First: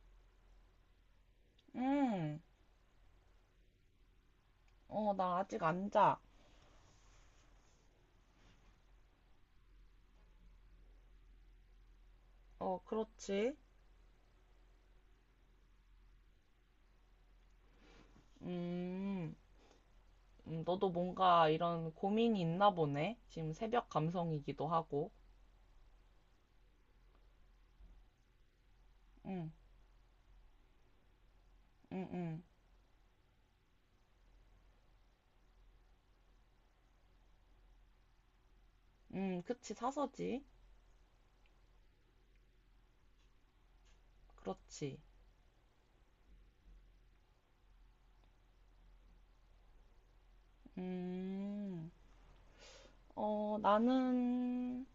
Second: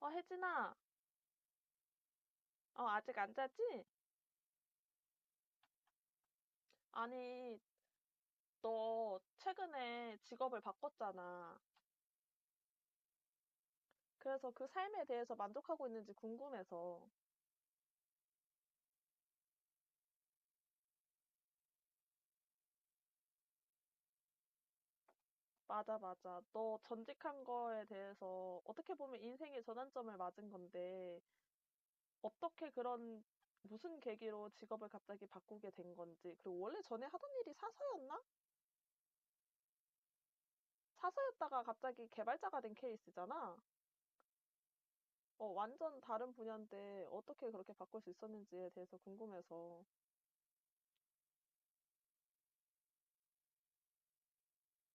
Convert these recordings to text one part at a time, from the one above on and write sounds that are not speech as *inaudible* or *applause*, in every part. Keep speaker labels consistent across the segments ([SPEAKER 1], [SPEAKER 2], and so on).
[SPEAKER 1] 어, 혜진아,
[SPEAKER 2] 음,
[SPEAKER 1] 어, 아직 안 자지?
[SPEAKER 2] 어, 나 아직 안 자.
[SPEAKER 1] 아니, 너 최근에 직업을 바꿨잖아.
[SPEAKER 2] 어, 그렇지.
[SPEAKER 1] 그래서 그 삶에 대해서 만족하고 있는지 궁금해서.
[SPEAKER 2] 음, 너도 뭔가 이런 고민이 있나 보네. 지금 새벽 감성이기도 하고.
[SPEAKER 1] 맞아, 맞아. 너 전직한 거에 대해서 어떻게 보면
[SPEAKER 2] 응.
[SPEAKER 1] 인생의 전환점을 맞은 건데,
[SPEAKER 2] 응. 응.
[SPEAKER 1] 어떻게 그런, 무슨 계기로 직업을 갑자기 바꾸게 된 건지, 그리고 원래 전에 하던 일이 사서였나?
[SPEAKER 2] 그치, 사서지.
[SPEAKER 1] 사서였다가 갑자기 개발자가 된 케이스잖아?
[SPEAKER 2] 그렇지.
[SPEAKER 1] 어, 완전 다른 분야인데 어떻게 그렇게 바꿀 수 있었는지에 대해서 궁금해서.
[SPEAKER 2] 음, 어, 나는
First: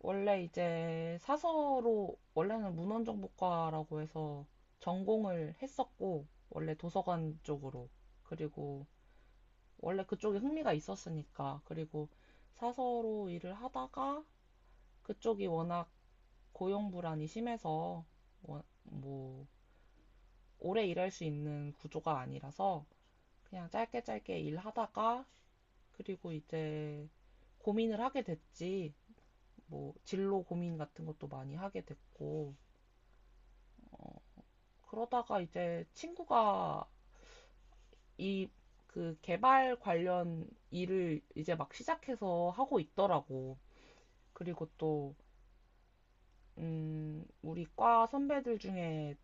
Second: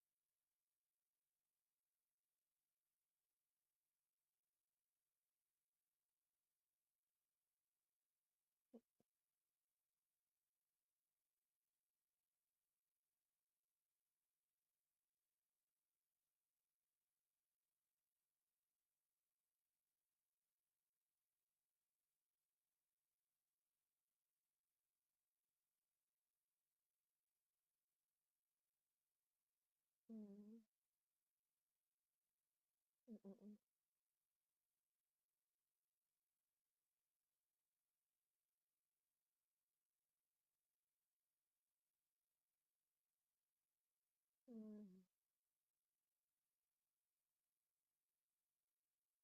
[SPEAKER 2] 원래 이제 사서로, 원래는 문헌정보과라고 해서 전공을 했었고, 원래 도서관 쪽으로. 그리고 원래 그쪽에 흥미가 있었으니까. 그리고 사서로 일을 하다가 그쪽이 워낙 고용 불안이 심해서 뭐 오래 일할 수 있는 구조가 아니라서 그냥 짧게 짧게 일하다가 그리고 이제 고민을 하게 됐지. 뭐 진로
[SPEAKER 1] 음.
[SPEAKER 2] 고민 같은 것도 많이 하게 됐고
[SPEAKER 1] 음, 음, 음.
[SPEAKER 2] 그러다가 이제 친구가 이 그 개발 관련 일을 이제 막 시작해서 하고 있더라고. 그리고
[SPEAKER 1] 음.
[SPEAKER 2] 또 우리 과 선배들 중에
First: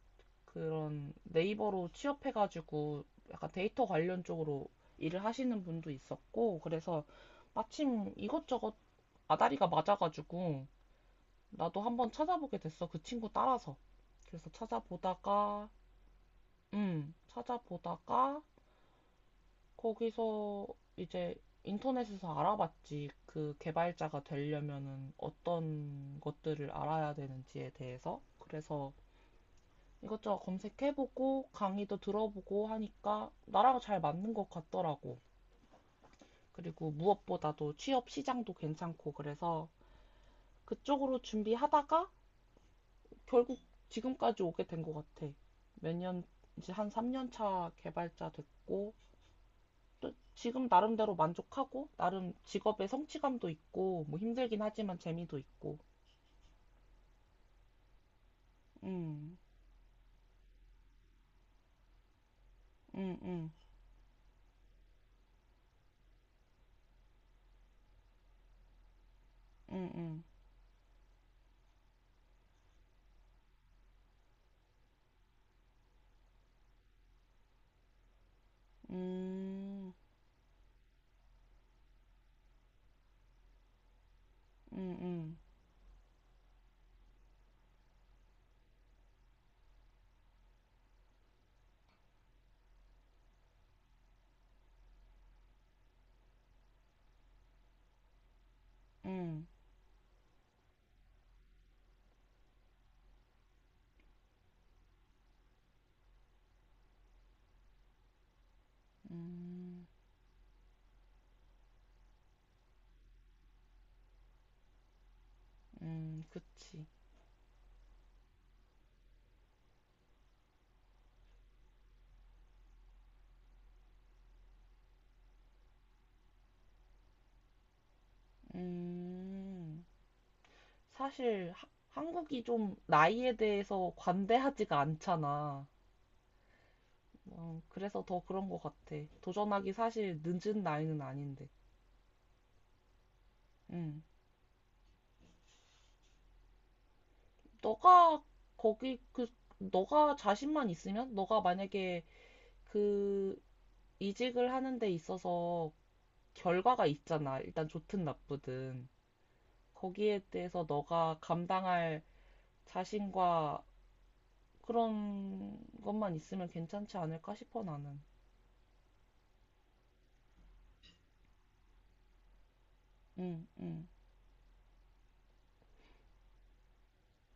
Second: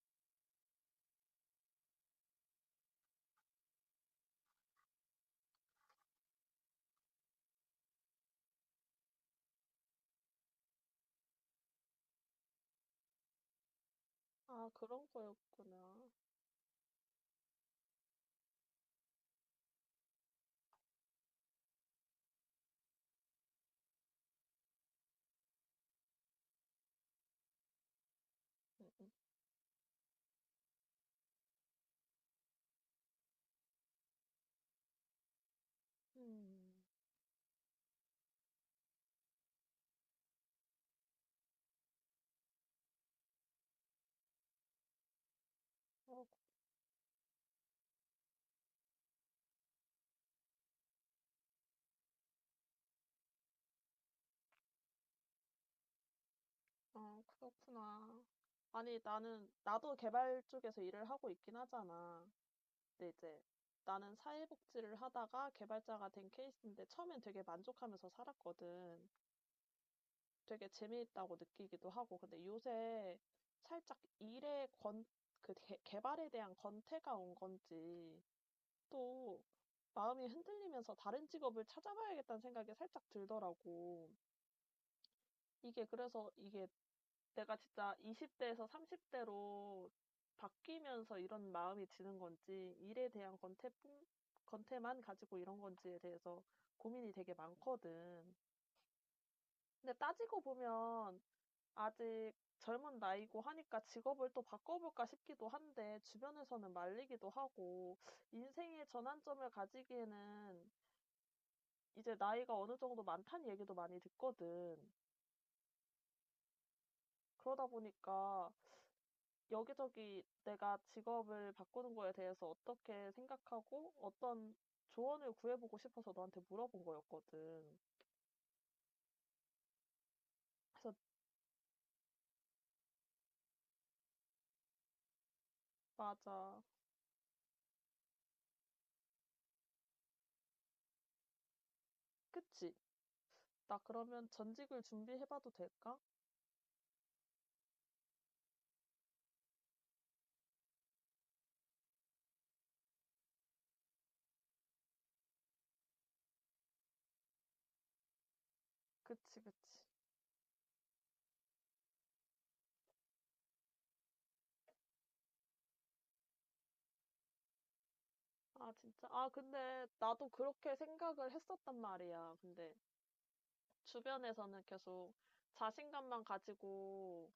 [SPEAKER 2] 그런 네이버로 취업해가지고 약간 데이터 관련 쪽으로 일을 하시는 분도 있었고, 그래서 마침 이것저것 아다리가 맞아가지고 나도 한번 찾아보게 됐어. 그 친구 따라서. 그래서
[SPEAKER 1] 아, 그런 거였구나.
[SPEAKER 2] 찾아보다가 거기서 이제 인터넷에서 알아봤지. 그 개발자가 되려면은 어떤 것들을 알아야 되는지에 대해서.
[SPEAKER 1] 음,
[SPEAKER 2] 그래서
[SPEAKER 1] 음,
[SPEAKER 2] 이것저것 검색해보고 강의도 들어보고 하니까 나랑 잘 맞는 것 같더라고.
[SPEAKER 1] 음.
[SPEAKER 2] 그리고 무엇보다도 취업 시장도 괜찮고 그래서 그쪽으로 준비하다가 결국 지금까지 오게 된 것 같아. 몇 년,
[SPEAKER 1] 어,
[SPEAKER 2] 이제 한 3년 차 개발자 됐고 또 지금 나름대로 만족하고 나름 직업의 성취감도 있고 뭐 힘들긴 하지만 재미도 있고.
[SPEAKER 1] 아, 그렇구나. 아니,
[SPEAKER 2] 음,
[SPEAKER 1] 나도 개발 쪽에서 일을 하고 있긴 하잖아. 근데
[SPEAKER 2] 음,
[SPEAKER 1] 이제
[SPEAKER 2] 음,
[SPEAKER 1] 나는 사회복지를 하다가 개발자가 된 케이스인데 처음엔 되게 만족하면서 살았거든.
[SPEAKER 2] 음,
[SPEAKER 1] 되게 재미있다고 느끼기도 하고. 근데 요새 살짝 개발에 대한 권태가 온 건지
[SPEAKER 2] 음,
[SPEAKER 1] 또
[SPEAKER 2] 음,
[SPEAKER 1] 마음이 흔들리면서 다른 직업을 찾아봐야겠다는 생각이 살짝 들더라고.
[SPEAKER 2] 음,
[SPEAKER 1] 이게 그래서 이게 내가 진짜 20대에서 30대로 바뀌면서 이런 마음이 드는 건지, 일에 대한 권태만 가지고 이런 건지에 대해서 고민이 되게 많거든.
[SPEAKER 2] 음, 음,
[SPEAKER 1] 근데 따지고 보면 아직 젊은 나이고 하니까 직업을 또 바꿔볼까 싶기도 한데, 주변에서는 말리기도 하고, 인생의 전환점을
[SPEAKER 2] 음.
[SPEAKER 1] 가지기에는 이제 나이가 어느 정도 많다는 얘기도 많이 듣거든.
[SPEAKER 2] 그치.
[SPEAKER 1] 그러다 보니까 여기저기 내가 직업을 바꾸는 거에 대해서 어떻게 생각하고 어떤 조언을 구해보고 싶어서 너한테 물어본 거였거든.
[SPEAKER 2] 음,
[SPEAKER 1] 그래서
[SPEAKER 2] 사실 한국이 좀 나이에 대해서 관대하지가 않잖아.
[SPEAKER 1] 맞아.
[SPEAKER 2] 어, 그래서 더 그런 것 같아. 도전하기 사실 늦은 나이는 아닌데.
[SPEAKER 1] 그치? 나
[SPEAKER 2] 음,
[SPEAKER 1] 그러면 전직을 준비해봐도 될까?
[SPEAKER 2] 너가 거기 그 너가 자신만 있으면 너가 만약에 그 이직을 하는 데 있어서 결과가 있잖아. 일단 좋든 나쁘든.
[SPEAKER 1] 그치, 그치.
[SPEAKER 2] 거기에 대해서 너가 감당할 자신과 그런 것만 있으면 괜찮지 않을까 싶어 나는.
[SPEAKER 1] 아, 진짜. 아, 근데 나도 그렇게 생각을 했었단 말이야. 근데
[SPEAKER 2] 응, 응,
[SPEAKER 1] 주변에서는 계속 자신감만 가지고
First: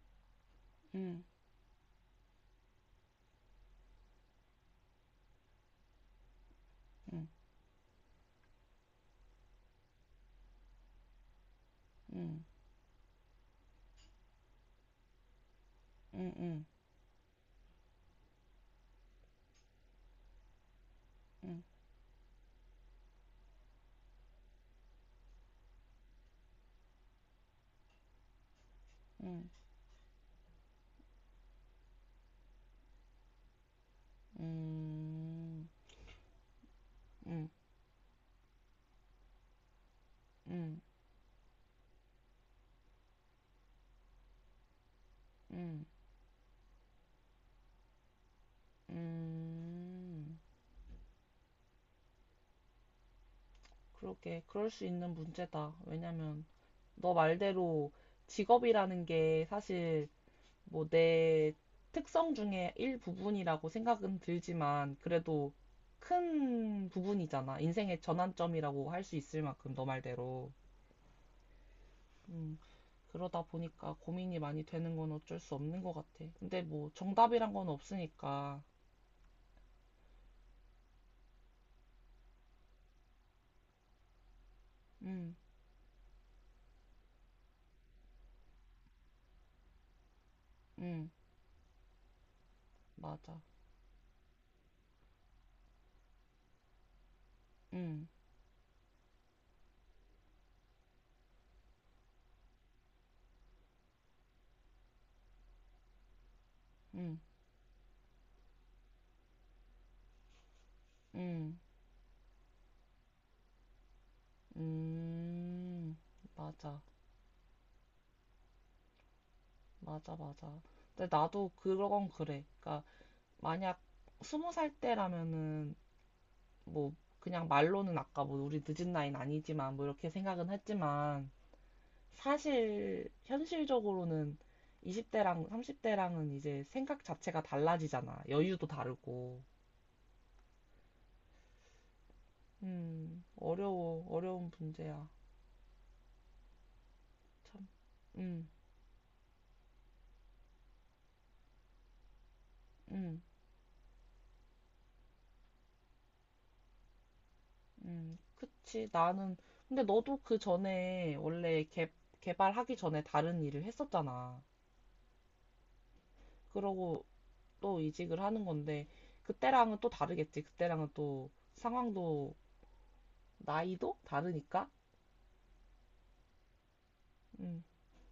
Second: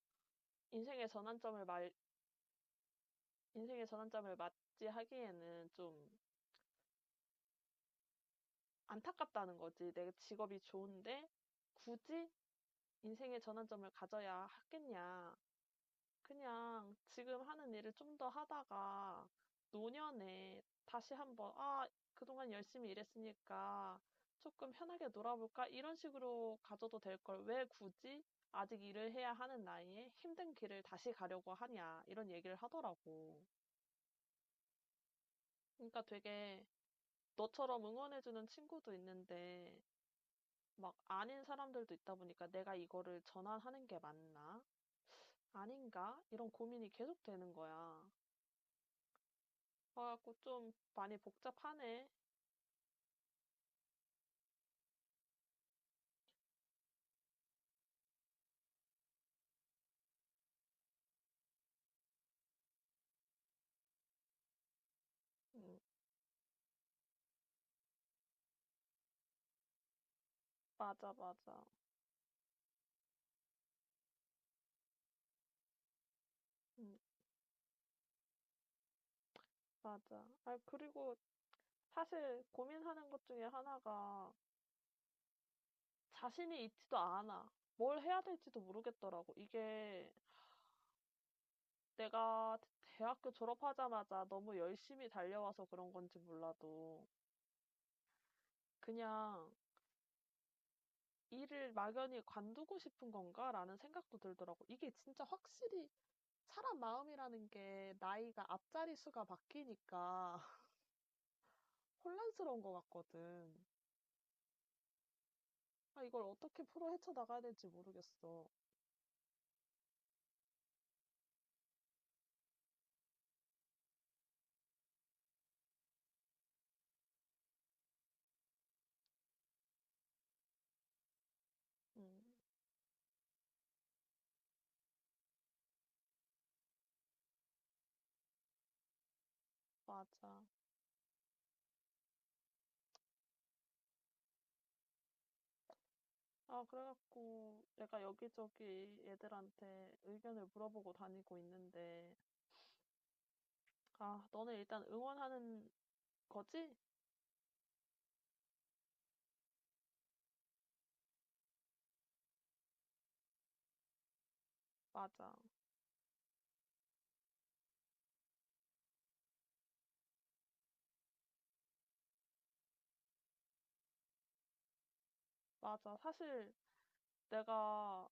[SPEAKER 1] 인생의
[SPEAKER 2] 응,
[SPEAKER 1] 전환점을 말 인생의 전환점을 맞이하기에는 좀
[SPEAKER 2] 응,
[SPEAKER 1] 안타깝다는 거지. 내 직업이 좋은데 굳이
[SPEAKER 2] 응,
[SPEAKER 1] 인생의 전환점을 가져야 하겠냐.
[SPEAKER 2] 응, 응,
[SPEAKER 1] 그냥 지금 하는 일을 좀 더 하다가 노년에 다시 한번,
[SPEAKER 2] 응,
[SPEAKER 1] 아, 그동안 열심히 일했으니까 조금 편하게 놀아볼까? 이런 식으로 가져도 될 걸 왜 굳이 아직 일을 해야
[SPEAKER 2] 응,
[SPEAKER 1] 하는 나이에 힘든 길을 다시 가려고 하냐. 이런 얘기를 하더라고.
[SPEAKER 2] 응, 응,
[SPEAKER 1] 그러니까 되게 너처럼 응원해주는 친구도 있는데
[SPEAKER 2] 응,
[SPEAKER 1] 막 아닌 사람들도 있다 보니까 '내가 이거를 전환하는 게 맞나?
[SPEAKER 2] 응.
[SPEAKER 1] 아닌가?' 이런 고민이 계속 되는 거야. 그래 갖고 좀 많이 복잡하네.
[SPEAKER 2] 그렇게 그럴 수 있는 문제다. 왜냐면 너 말대로 직업이라는 게 사실 뭐 내 특성 중에 일부분이라고 생각은 들지만 그래도
[SPEAKER 1] 음.
[SPEAKER 2] 큰 부분이잖아. 인생의 전환점이라고 할 수 있을 만큼 너 말대로.
[SPEAKER 1] 맞아, 맞아.
[SPEAKER 2] 음, 그러다 보니까 고민이 많이 되는 건 어쩔 수 없는 것 같아. 근데 뭐
[SPEAKER 1] 음.
[SPEAKER 2] 정답이란 건 없으니까.
[SPEAKER 1] 맞아. 아 그리고 사실 고민하는 것 중에 하나가
[SPEAKER 2] 음,
[SPEAKER 1] 자신이 있지도 않아. 뭘 해야 될지도 모르겠더라고. 이게
[SPEAKER 2] 음,
[SPEAKER 1] 내가 대학교
[SPEAKER 2] 맞아.
[SPEAKER 1] 졸업하자마자 너무 열심히 달려와서 그런 건지 몰라도
[SPEAKER 2] 음,
[SPEAKER 1] 그냥 '일을 막연히 관두고 싶은 건가?'라는 생각도 들더라고요. 이게 진짜 확실히 사람
[SPEAKER 2] 음,
[SPEAKER 1] 마음이라는 게 나이가 앞자리 수가 바뀌니까
[SPEAKER 2] 음,
[SPEAKER 1] *laughs* 혼란스러운 것 같거든.
[SPEAKER 2] 음,
[SPEAKER 1] 아 이걸 어떻게
[SPEAKER 2] 맞아.
[SPEAKER 1] 풀어 헤쳐나가야 될지 모르겠어.
[SPEAKER 2] 맞아, 맞아. 근데 나도 그건 그래. 그러니까 만약 20살 때라면은 뭐 그냥 말로는 아까 뭐 우리 늦은 나이는 아니지만 뭐 이렇게 생각은 했지만
[SPEAKER 1] 음
[SPEAKER 2] 사실 현실적으로는 20대랑 30대랑은 이제 생각 자체가 달라지잖아. 여유도 다르고.
[SPEAKER 1] 맞아.
[SPEAKER 2] 어려워. 어려운 문제야.
[SPEAKER 1] 아 그래 갖고
[SPEAKER 2] 참.
[SPEAKER 1] 내가
[SPEAKER 2] 음,
[SPEAKER 1] 여기저기 애들한테 의견을 물어보고 다니고 있는데
[SPEAKER 2] 음,
[SPEAKER 1] "아 너네 일단 응원하는 거지?"
[SPEAKER 2] 그치. 나는. 근데 너도 그 전에 원래 개발하기 전에 다른 일을 했었잖아.
[SPEAKER 1] 맞아.
[SPEAKER 2] 그러고 또 이직을 하는 건데, 그때랑은 또 다르겠지. 그때랑은 또 상황도, 나이도 다르니까.
[SPEAKER 1] 맞아. 사실
[SPEAKER 2] 음,
[SPEAKER 1] 내가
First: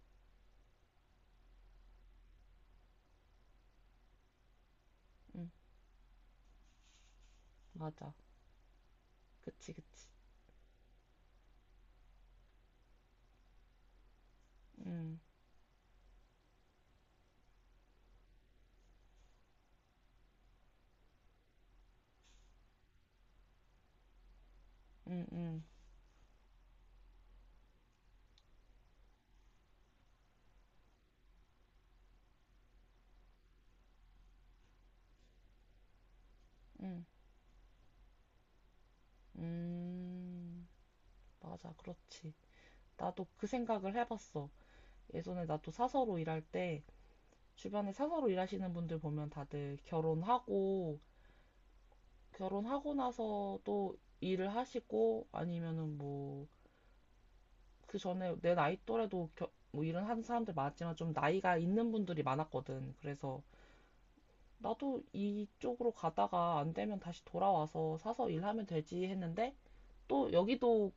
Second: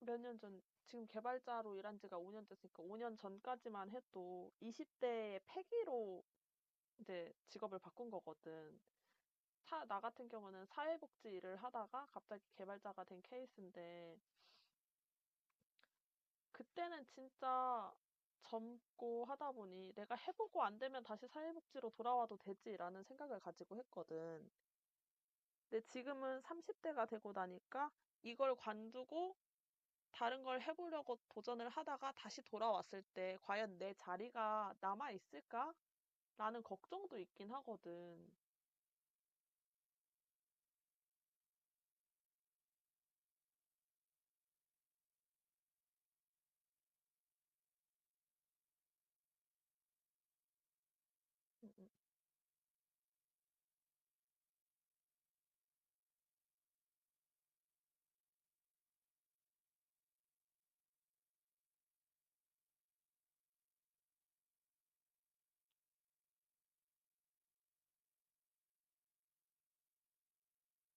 [SPEAKER 1] 몇 년 전, 지금 개발자로 일한 지가 5년 됐으니까 5년 전까지만 해도 20대의
[SPEAKER 2] 음,
[SPEAKER 1] 패기로 이제 직업을 바꾼
[SPEAKER 2] 맞아.
[SPEAKER 1] 거거든.
[SPEAKER 2] 그치,
[SPEAKER 1] 나
[SPEAKER 2] 그치.
[SPEAKER 1] 같은 경우는 사회복지 일을 하다가 갑자기 개발자가 된 케이스인데,
[SPEAKER 2] 음.
[SPEAKER 1] 그때는 진짜 젊고 하다 보니 내가 해보고 안 되면 다시 사회복지로 돌아와도 되지라는 생각을 가지고 했거든.
[SPEAKER 2] 음, 음,
[SPEAKER 1] 근데 지금은 30대가 되고 나니까 이걸 관두고 다른 걸 해 보려고 도전을 하다가 다시 돌아왔을 때 '과연 내 자리가 남아 있을까?'라는
[SPEAKER 2] 음,
[SPEAKER 1] 걱정도 있긴 하거든.
[SPEAKER 2] 음, 맞아, 그렇지. 나도 그 생각을 해봤어. 예전에 나도 사서로 일할 때 주변에 사서로 일하시는 분들 보면 다들 결혼하고
[SPEAKER 1] 음음음음.
[SPEAKER 2] 결혼하고 나서 또 일을 하시고 아니면은 뭐 그 전에 내 나이 또래도 뭐 일은 하는 사람들 많았지만 좀 나이가 있는 분들이 많았거든. 그래서 나도 이쪽으로 가다가 안 되면 다시 돌아와서 사서 일하면 되지 했는데 또 여기도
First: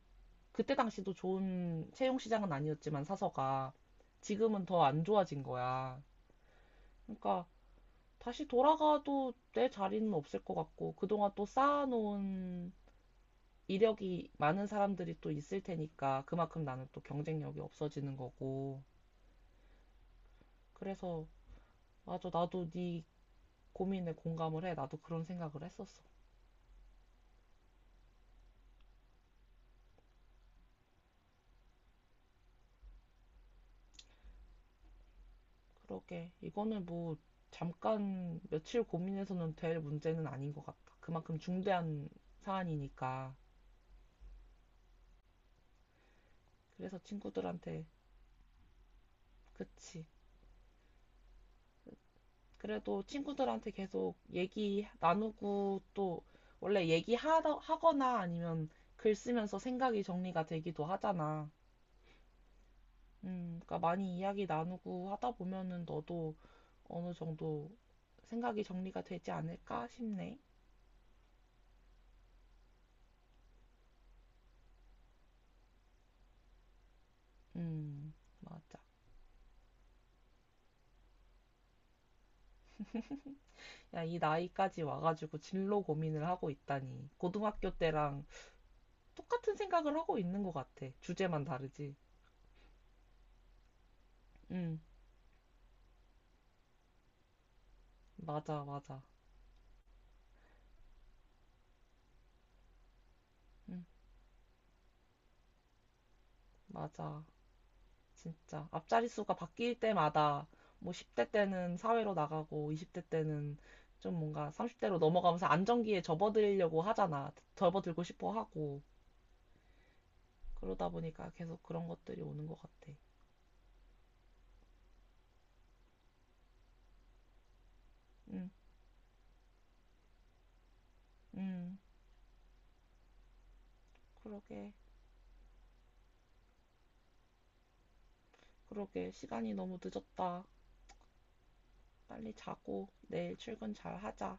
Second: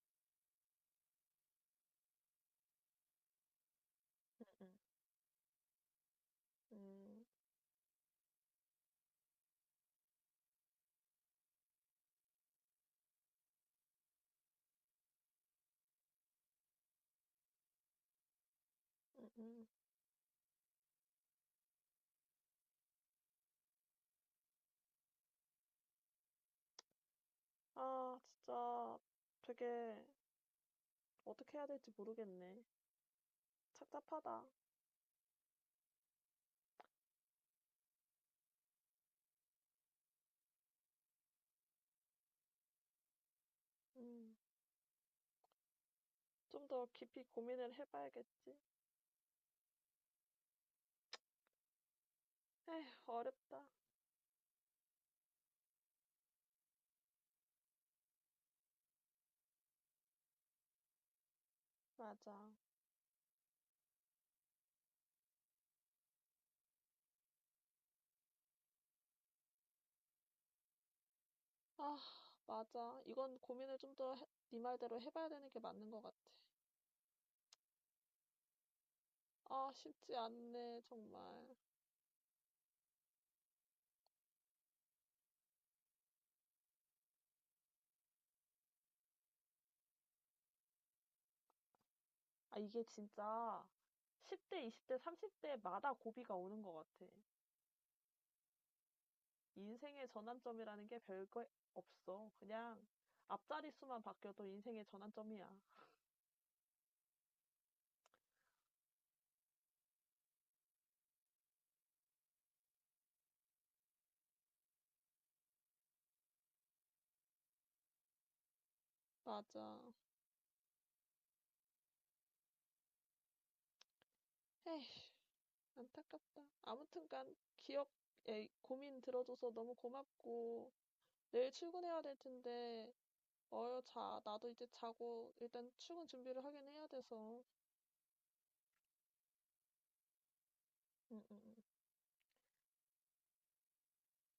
[SPEAKER 2] 그때 당시도 좋은 채용 시장은 아니었지만 사서가 지금은
[SPEAKER 1] 음.
[SPEAKER 2] 더 안 좋아진 거야.
[SPEAKER 1] 음
[SPEAKER 2] 그러니까 다시 돌아가도 내 자리는 없을 것 같고 그동안 또 쌓아놓은 이력이 많은 사람들이 또 있을 테니까 그만큼 나는 또 경쟁력이 없어지는 거고
[SPEAKER 1] 음, 음, 음.
[SPEAKER 2] 그래서 맞아 나도 네 고민에 공감을 해. 나도 그런 생각을 했었어.
[SPEAKER 1] 아 진짜 되게 어떻게 해야 될지 모르겠네. 착잡하다.
[SPEAKER 2] 그러게 이거는 뭐 잠깐 며칠 고민해서는 될 문제는 아닌 것 같다. 그만큼 중대한 사안이니까.
[SPEAKER 1] 음. 좀 더
[SPEAKER 2] 그래서
[SPEAKER 1] 깊이 고민을
[SPEAKER 2] 친구들한테,
[SPEAKER 1] 해 봐야겠지.
[SPEAKER 2] 그치.
[SPEAKER 1] 에휴
[SPEAKER 2] 그래도
[SPEAKER 1] 어렵다.
[SPEAKER 2] 친구들한테 계속 얘기 나누고 또 원래 얘기하거나 아니면 글 쓰면서 생각이 정리가 되기도 하잖아.
[SPEAKER 1] 맞아.
[SPEAKER 2] 그러니까 많이 이야기 나누고 하다 보면은 너도 어느 정도 생각이 정리가 되지 않을까 싶네.
[SPEAKER 1] 아 맞아. 이건 고민을 좀 더 네 말대로 해 봐야 되는 게 맞는 것 같아.
[SPEAKER 2] 음, 맞아.
[SPEAKER 1] 아 쉽지 않네 정말.
[SPEAKER 2] 야, 이 나이까지 와가지고 진로 고민을 하고 있다니. 고등학교 때랑 똑같은 생각을 하고 있는 것 같아. 주제만 다르지.
[SPEAKER 1] 아, 이게 진짜 10대,
[SPEAKER 2] 음,
[SPEAKER 1] 20대, 30대마다 고비가 오는 것 같아.
[SPEAKER 2] 맞아, 맞아.
[SPEAKER 1] 인생의 전환점이라는 게 별거 없어. 그냥 앞자리
[SPEAKER 2] 음.
[SPEAKER 1] 수만 바뀌어도 인생의 전환점이야.
[SPEAKER 2] 맞아. 진짜. 앞자리 수가 바뀔 때마다 뭐 10대 때는 사회로 나가고 20대 때는 좀 뭔가 30대로 넘어가면서 안정기에 접어들려고 하잖아. 접어들고 싶어 하고.
[SPEAKER 1] 맞아.
[SPEAKER 2] 그러다 보니까 계속 그런 것들이 오는 것 같아.
[SPEAKER 1] 에휴, 안타깝다. 아무튼간 기억, 에
[SPEAKER 2] 응,
[SPEAKER 1] 고민 들어줘서 너무 고맙고 내일
[SPEAKER 2] 응.
[SPEAKER 1] 출근해야 될 텐데 어여 자. 나도 이제
[SPEAKER 2] 그러게.
[SPEAKER 1] 자고 일단 출근 준비를 하긴 해야 돼서.
[SPEAKER 2] 그러게. 시간이 너무 늦었다.
[SPEAKER 1] 응, 응, 응.
[SPEAKER 2] 빨리 자고 내일 출근 잘 하자.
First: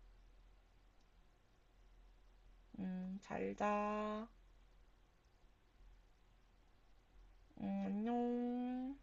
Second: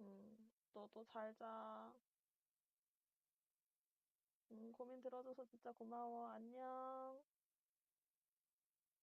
[SPEAKER 1] 응. 너도 잘 자.
[SPEAKER 2] 응, 잘 자.
[SPEAKER 1] 고민 들어줘서 진짜 고마워. 안녕.
[SPEAKER 2] 응, 안녕.